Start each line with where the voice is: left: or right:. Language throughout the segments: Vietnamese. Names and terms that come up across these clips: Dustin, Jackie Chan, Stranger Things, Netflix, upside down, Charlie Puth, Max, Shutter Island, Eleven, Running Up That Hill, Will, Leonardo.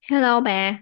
left: Hello bà.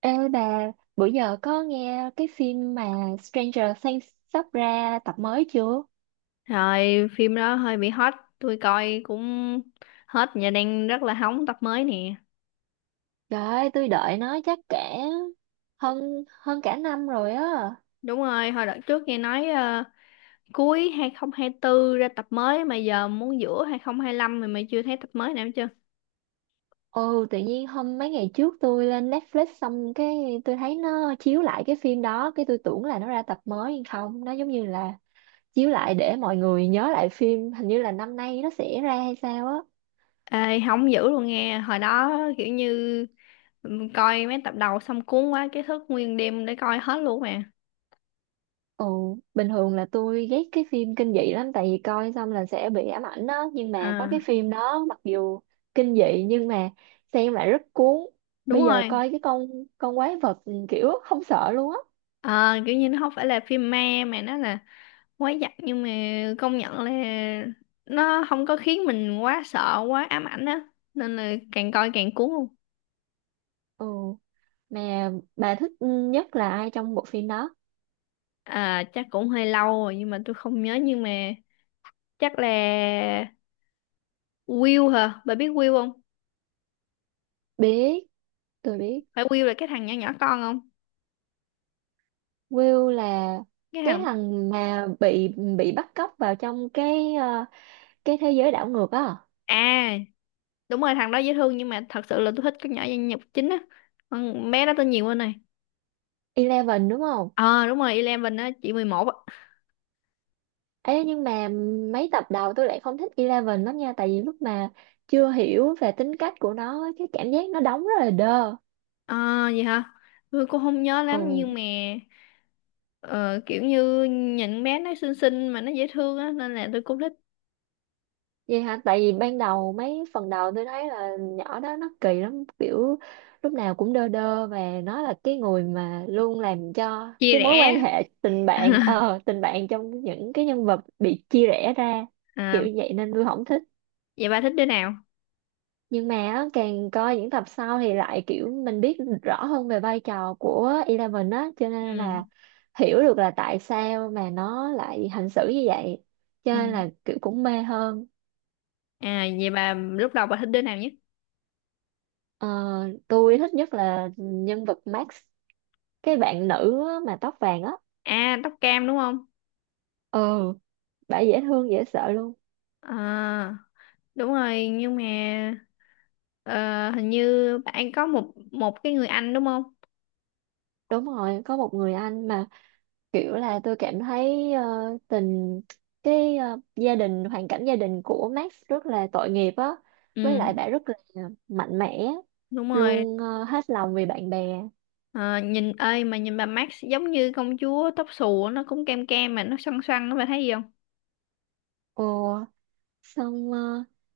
right: Ê bà, bữa giờ có nghe cái phim mà Stranger Things sắp ra tập mới chưa?
left: Rồi, phim đó hơi bị hot, tôi coi cũng hết và đang rất là hóng tập mới nè.
right: Trời ơi, tôi đợi nó chắc cả hơn hơn cả năm rồi á.
left: Đúng rồi, hồi đợt trước nghe nói cuối 2024 ra tập mới mà giờ muốn giữa 2025 mà mày chưa thấy tập mới nào hết chưa?
right: Ừ, tự nhiên hôm mấy ngày trước tôi lên Netflix xong cái tôi thấy nó chiếu lại cái phim đó, cái tôi tưởng là nó ra tập mới nhưng không, nó giống như là chiếu lại để mọi người nhớ lại phim, hình như là năm nay nó sẽ ra hay sao á.
left: Ê, hóng dữ luôn nghe, hồi đó kiểu như coi mấy tập đầu xong cuốn quá cái thức nguyên đêm để coi hết luôn mà.
right: Ồ, bình thường là tôi ghét cái phim kinh dị lắm tại vì coi xong là sẽ bị ám ảnh đó, nhưng mà có
left: À,
right: cái phim đó mặc dù kinh dị nhưng mà xem lại rất cuốn.
left: đúng
right: Bây giờ
left: rồi.
right: coi cái con quái vật, kiểu không sợ luôn á.
left: Ờ, kiểu như nó không phải là phim ma mà nó là quá giặc, nhưng mà công nhận là nó không có khiến mình quá sợ quá ám ảnh á, nên là càng coi càng cuốn luôn.
right: Ừ, mà bà thích nhất là ai trong bộ phim đó?
left: À chắc cũng hơi lâu rồi nhưng mà tôi không nhớ, nhưng mà chắc là Will hả, bà biết Will không?
right: Biết. Tôi biết.
left: Phải Will là cái thằng nhỏ nhỏ con không?
right: Will là
left: Cái
right: cái
left: thằng.
right: thằng mà bị bắt cóc vào trong cái cái thế giới đảo ngược á.
left: À đúng rồi, thằng đó dễ thương nhưng mà thật sự là tôi thích cái nhỏ nhân vật chính á, con bé đó tên gì quên này.
right: Eleven đúng không?
left: Ờ đúng rồi Eleven á, chị 11 á.
right: Ê, nhưng mà mấy tập đầu tôi lại không thích Eleven lắm nha, tại vì lúc mà chưa hiểu về tính cách của nó, cái cảm giác nó đóng rất là đơ.
left: Ờ gì hả, tôi cũng không nhớ lắm
right: Ừ,
left: nhưng mà Ờ, kiểu như nhìn bé nó xinh xinh mà nó dễ thương á, nên là tôi cũng thích.
right: vậy hả? Tại vì ban đầu mấy phần đầu tôi thấy là nhỏ đó nó kỳ lắm, kiểu lúc nào cũng đơ đơ, và nó là cái người mà luôn làm cho
left: Chia
right: cái mối quan
left: rẽ.
right: hệ tình bạn, tình bạn trong những cái nhân vật bị chia rẽ ra,
left: À,
right: kiểu vậy nên tôi không thích.
left: vậy bà thích đứa nào?
right: Nhưng mà á, càng coi những tập sau thì lại kiểu mình biết rõ hơn về vai trò của Eleven á, cho nên
left: Ừ
right: là hiểu được là tại sao mà nó lại hành xử như vậy, cho
left: ừ.
right: nên là kiểu cũng mê hơn.
left: À vậy bà lúc đầu bà thích đứa nào nhất?
right: Ờ, tôi thích nhất là nhân vật Max, cái bạn nữ á, mà tóc vàng á.
left: À tóc cam đúng không?
right: Ừ, bả dễ thương dễ sợ luôn.
left: À đúng rồi, nhưng mà ờ, hình như bạn có một một cái người anh đúng không?
right: Đúng rồi, có một người anh mà kiểu là tôi cảm thấy, tình, cái gia đình, hoàn cảnh gia đình của Max rất là tội nghiệp á.
left: Ừ
right: Với lại bà rất là mạnh mẽ
left: đúng rồi.
right: luôn, hết lòng vì bạn bè.
left: Ờ, nhìn ơi mà nhìn bà Max giống như công chúa tóc xù á, nó cũng cam cam mà nó xoăn xoăn á, bà thấy gì không?
right: Ồ, xong,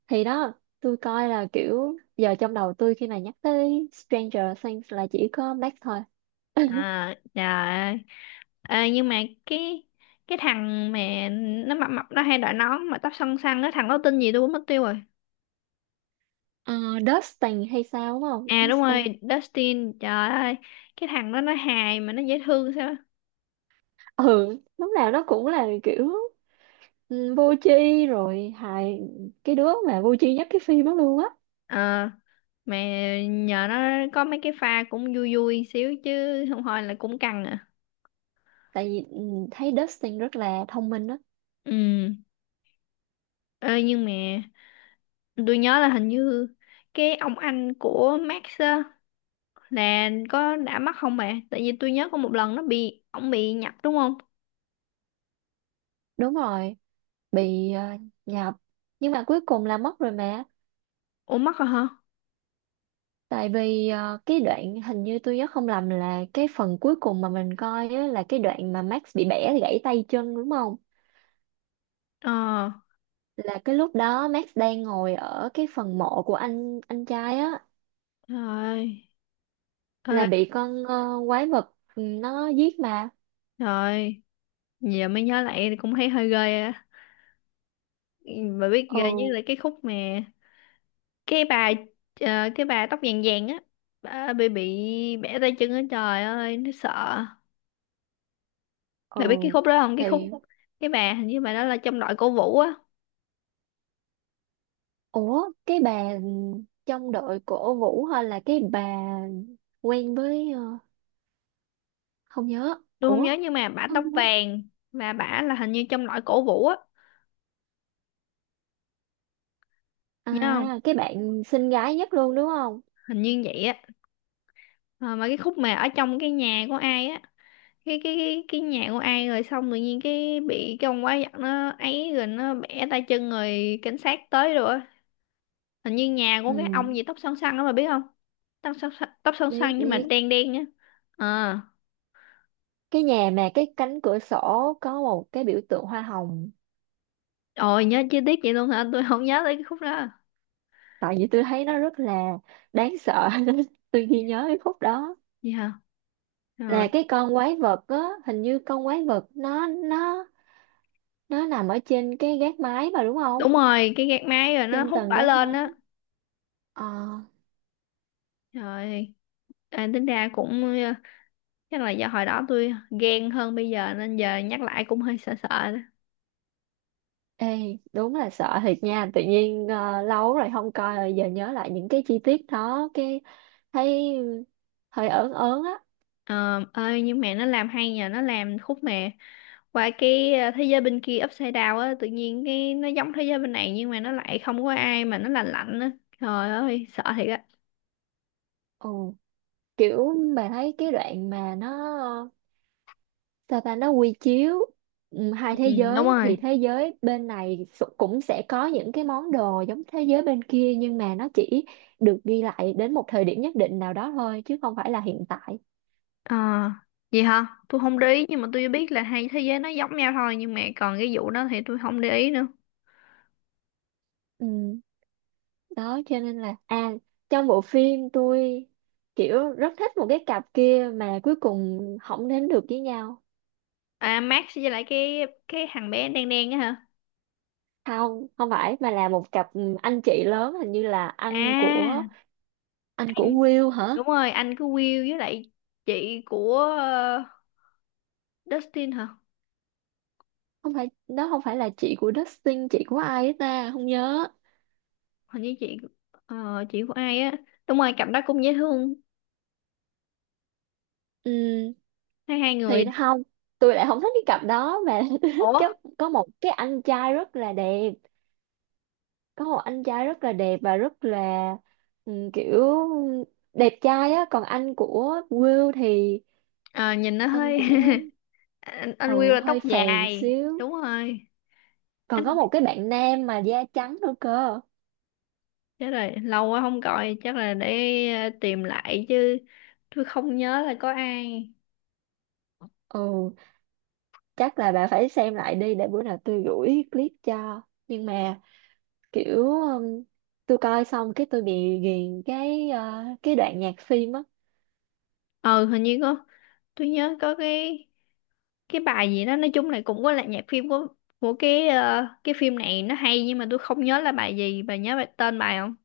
right: thì đó, tôi coi là kiểu giờ trong đầu tôi khi mà nhắc tới Stranger Things là chỉ có Max thôi.
left: À trời ơi. Ờ, nhưng mà cái cái thằng mà nó mập mập nó hay đội nón mà tóc xoăn xoăn á, thằng đó tên gì tôi cũng mất tiêu rồi.
right: Ờ, Dustin hay sao đúng không?
left: À đúng rồi
right: Dustin.
left: Dustin, trời ơi, cái thằng đó nó hài mà nó dễ thương sao á.
right: Ừ, lúc nào nó cũng là kiểu vô tri rồi hài, cái đứa mà vô tri nhất cái phim đó luôn á.
left: Ờ, mà nhờ nó có mấy cái pha cũng vui vui xíu chứ không thôi là cũng căng à.
right: Tại vì thấy Dustin rất là thông minh đó.
left: Ừ. Ê, nhưng mà tôi nhớ là hình như cái ông anh của Max á, nè có đã mắc không mẹ? Tại vì tôi nhớ có một lần nó bị ổng bị nhập đúng không?
right: Đúng rồi, bị nhập, nhưng mà cuối cùng là mất rồi mà.
left: Ủa mắc rồi hả?
right: Tại vì cái đoạn, hình như tôi nhớ không lầm, là cái phần cuối cùng mà mình coi á, là cái đoạn mà Max bị bẻ gãy tay chân đúng không,
left: Ờ.
right: là cái lúc đó Max đang ngồi ở cái phần mộ của anh trai á,
left: Trời ơi. Ê,
right: là bị con quái vật, nó giết mà.
left: trời ơi. Giờ mới nhớ lại thì cũng thấy hơi ghê á. Bà biết
right: Ừ.
left: ghê với lại cái khúc mà cái bà cái bà tóc vàng vàng á, bà bị bẻ tay chân á, trời ơi nó sợ.
right: Ừ
left: Bà biết cái khúc đó không? Cái
right: thì.
left: khúc cái bà hình như bà đó là trong đội cổ vũ á.
right: Ủa, cái bà trong đội của Vũ hay là cái bà quen với, không nhớ.
left: Tôi không
right: Ủa,
left: nhớ nhưng mà bà
right: không
left: tóc
right: nhớ.
left: vàng và bà là hình như trong đội cổ vũ á,
right: À,
left: nhớ không?
right: cái bạn xinh gái nhất luôn đúng không?
left: Hình như vậy á. Ờ, mà cái khúc mà ở trong cái nhà của ai á, cái nhà của ai rồi xong tự nhiên cái bị cái ông quá giặc nó ấy rồi nó bẻ tay chân rồi cảnh sát tới rồi á. Hình như nhà của
right: Ừ,
left: cái ông gì tóc xoăn xoăn đó mà biết không? Tóc xoăn
right: biết
left: xoăn nhưng mà
right: biết.
left: đen đen nhá. Ờ.
right: Cái nhà mà cái cánh cửa sổ có một cái biểu tượng hoa hồng.
left: Ôi nhớ chi tiết vậy luôn hả, tôi không nhớ tới cái khúc đó.
right: Tại vì tôi thấy nó rất là đáng sợ nên tôi ghi nhớ cái khúc đó.
left: Gì hả. Ờ,
right: Là cái con quái vật á, hình như con quái vật nó nằm ở trên cái gác mái mà đúng không?
left: đúng rồi cái gạt máy rồi nó
right: Trên
left: hút
right: tầng
left: bả
right: gác
left: lên
right: mái.
left: á.
right: Ờ.
left: Trời. À, tính ra cũng chắc là do hồi đó tôi ghen hơn bây giờ nên giờ nhắc lại cũng hơi sợ sợ.
right: Ê, đúng là sợ thiệt nha, tự nhiên lâu rồi không coi rồi giờ nhớ lại những cái chi tiết đó, cái thấy hơi ớn ớn á.
left: Ờ, ơi nhưng mà nó làm hay, nhờ nó làm khúc mà qua cái thế giới bên kia upside down á, tự nhiên cái nó giống thế giới bên này nhưng mà nó lại không có ai mà nó lạnh lạnh á, trời ơi sợ thiệt á.
right: Ừ, kiểu mà thấy cái đoạn mà nó sao ta, nó quy chiếu hai
left: Ừ,
right: thế
left: đúng
right: giới,
left: rồi.
right: thì thế giới bên này cũng sẽ có những cái món đồ giống thế giới bên kia, nhưng mà nó chỉ được ghi lại đến một thời điểm nhất định nào đó thôi chứ không phải là hiện tại.
left: Ờ, vậy hả? Tôi không để ý nhưng mà tôi biết là hai thế giới nó giống nhau thôi nhưng mà còn cái vụ đó thì tôi không để ý nữa.
right: Ừ. Đó cho nên là à, trong bộ phim tôi kiểu rất thích một cái cặp kia mà cuối cùng không đến được với nhau.
left: À Max với lại cái thằng bé đen đen á hả?
right: Không, không phải, mà là một cặp anh chị lớn, hình như là
left: À
right: anh của,
left: anh
right: Will hả?
left: đúng rồi anh của Will với lại chị của Dustin hả?
right: Không phải đó, không phải là chị của Dustin, chị của ai ấy ta không nhớ.
left: Hình như chị chị của ai á, đúng rồi cặp đó cũng dễ thương,
right: Ừ,
left: hai hai người.
right: thì không, tôi lại không thích cái cặp đó mà tôi thích
left: Ủa.
right: cái có một cái anh trai rất là đẹp, có một anh trai rất là đẹp và rất là kiểu đẹp trai á. Còn anh của Will thì,
left: Ờ, nhìn nó
right: anh
left: hơi.
right: của
left: Anh Will
right: ừ,
left: là tóc
right: hơi phèn
left: dài
right: xíu.
left: đúng rồi.
right: Còn có
left: Anh
right: một cái bạn nam mà da trắng nữa cơ.
left: chết rồi lâu quá không gọi chắc là để tìm lại chứ tôi không nhớ là có ai.
right: Ừ, chắc là bà phải xem lại đi để bữa nào tôi gửi clip cho. Nhưng mà kiểu tôi coi xong cái tôi bị ghiền cái cái đoạn nhạc phim á.
left: Ờ hình như có, tôi nhớ có cái bài gì đó nói chung là cũng có là nhạc phim của cái cái phim này nó hay nhưng mà tôi không nhớ là bài gì, bà nhớ bài tên bài không?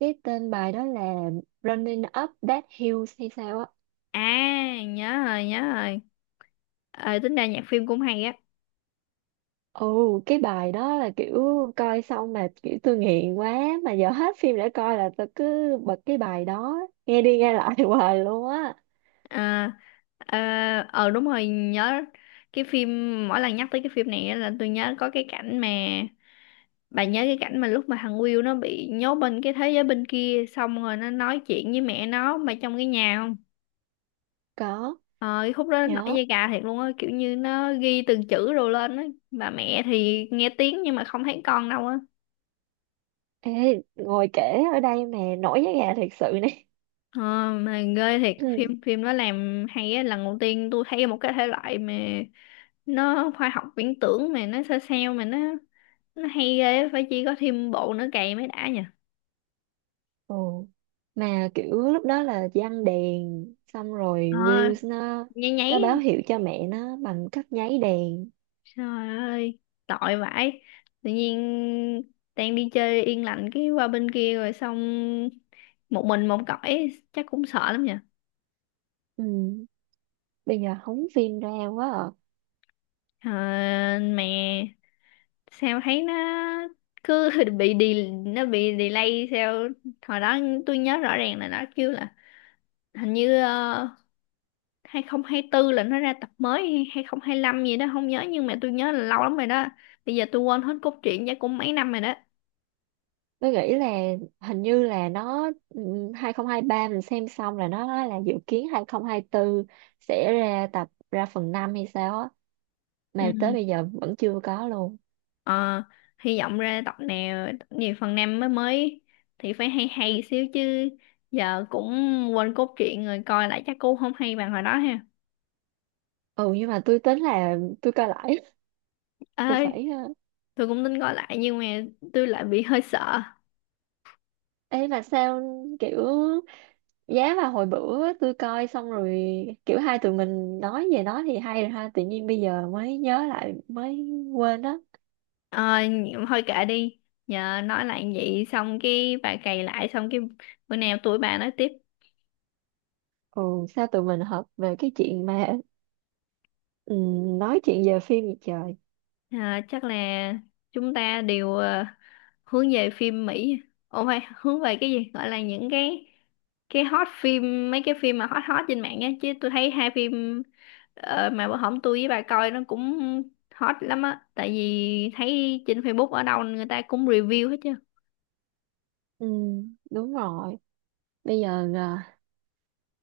right: Cái tên bài đó là Running Up That Hill hay sao á.
left: À nhớ rồi nhớ rồi. Ờ tính ra nhạc phim cũng hay á.
right: Ồ, cái bài đó là kiểu coi xong mà kiểu tôi nghiện quá, mà giờ hết phim để coi là tôi cứ bật cái bài đó nghe đi nghe lại hoài luôn á.
left: Ờ ờ ờ, đúng rồi nhớ. Cái phim mỗi lần nhắc tới cái phim này á là tôi nhớ có cái cảnh mà bà nhớ cái cảnh mà lúc mà thằng Will nó bị nhốt bên cái thế giới bên kia xong rồi nó nói chuyện với mẹ nó mà trong cái nhà không?
right: Có
left: Ờ cái khúc đó nổi
right: nhớ.
left: da gà thiệt luôn á, kiểu như nó ghi từng chữ rồi lên á, bà mẹ thì nghe tiếng nhưng mà không thấy con đâu á.
right: Ê, ngồi kể ở đây mà nổi da gà thiệt sự này.
left: Ờ, mà ghê thiệt, phim phim nó làm hay á, lần đầu tiên tôi thấy một cái thể loại mà nó khoa học viễn tưởng mà nó sao sao mà nó hay ghê á, phải chi có thêm bộ nữa cày mới đã nhỉ.
right: Ồ mà kiểu lúc đó là giăng đèn, xong rồi
left: Ờ
right: Wills nó
left: nháy
right: nó
left: nháy
right: báo
left: á.
right: hiệu cho mẹ nó bằng cách nháy đèn.
left: Trời ơi tội vãi, tự nhiên đang đi chơi yên lành cái qua bên kia rồi xong một mình một cõi chắc cũng sợ lắm nhỉ.
right: Ừ. Bây giờ hóng phim ra quá à.
left: Ờ, mẹ sao thấy nó cứ bị đi nó bị delay sao, hồi đó tôi nhớ rõ ràng là nó kêu là hình như 2024 là nó ra tập mới hay 2025 gì đó không nhớ nhưng mà tôi nhớ là lâu lắm rồi đó, bây giờ tôi quên hết cốt truyện chắc cũng mấy năm rồi đó.
right: Tôi nghĩ là hình như là nó 2023 mình xem xong là nó nói là dự kiến 2024 sẽ ra tập, ra phần 5 hay sao á, mà tới
left: Ừ.
right: bây giờ vẫn chưa có luôn.
left: ờ, hy vọng ra tập nào tập nhiều phần năm mới mới thì phải hay hay xíu chứ giờ cũng quên cốt truyện rồi coi lại chắc cũng không hay bằng hồi đó ha.
right: Ừ, nhưng mà tôi tính là tôi coi lại. Tôi
left: Ơi
right: phải
left: tôi cũng tính coi lại nhưng mà tôi lại bị hơi sợ.
right: Ê mà sao, kiểu giá mà hồi bữa tôi coi xong rồi kiểu hai tụi mình nói về nó thì hay rồi ha, tự nhiên bây giờ mới nhớ lại mới quên đó.
left: Ờ, thôi kệ đi, nhờ nói lại vậy xong cái bà cày lại xong cái bữa nào tụi bà nói tiếp.
right: Ừ, sao tụi mình hợp về cái chuyện mà ừ, nói chuyện về phim vậy trời.
left: À, chắc là chúng ta đều hướng về phim Mỹ, ồ phải hướng về cái gì gọi là những cái hot phim mấy cái phim mà hot hot trên mạng á, chứ tôi thấy hai phim mà bữa hổm tôi với bà coi nó cũng hot lắm á, tại vì thấy trên Facebook ở đâu người ta cũng review hết chứ.
right: Ừ, đúng rồi. Bây giờ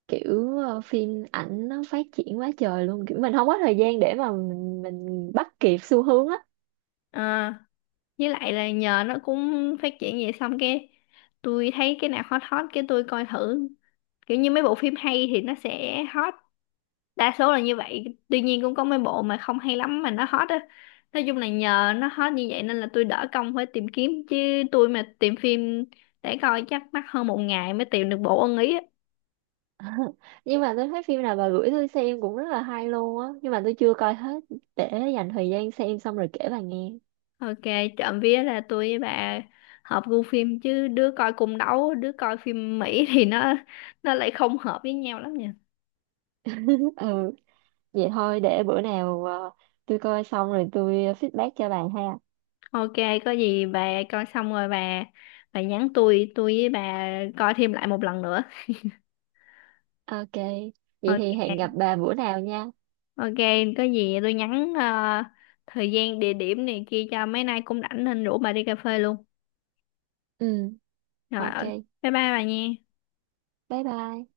right: kiểu phim ảnh nó phát triển quá trời luôn, kiểu mình không có thời gian để mà mình bắt kịp xu hướng á.
left: Ờ. Với lại là nhờ nó cũng phát triển vậy xong cái tôi thấy cái nào hot hot cái tôi coi thử, kiểu như mấy bộ phim hay thì nó sẽ hot đa số là như vậy, tuy nhiên cũng có mấy bộ mà không hay lắm mà nó hot á, nói chung là nhờ nó hot như vậy nên là tôi đỡ công phải tìm kiếm chứ tôi mà tìm phim để coi chắc mất hơn một ngày mới tìm được bộ ưng ý á.
right: Nhưng mà tôi thấy phim nào bà gửi tôi xem cũng rất là hay luôn á, nhưng mà tôi chưa coi hết, để dành thời gian xem xong rồi kể bà nghe.
left: Ok. Trộm vía là tôi với bà hợp gu phim chứ đứa coi cung đấu đứa coi phim Mỹ thì nó lại không hợp với nhau lắm nhỉ.
right: Ừ, vậy thôi để bữa nào tôi coi xong rồi tôi feedback cho bà ha.
left: Ok, có gì bà coi xong rồi bà nhắn tôi với bà coi thêm lại một lần nữa.
right: Ok, vậy thì
left: Ok,
right: hẹn gặp bà bữa nào nha.
left: ok, có gì tôi nhắn thời gian địa điểm này kia cho mấy nay cũng rảnh nên rủ bà đi cà phê luôn.
right: Ừ,
left: Rồi,
right: ok.
left: bye bye bà nha.
right: Bye bye.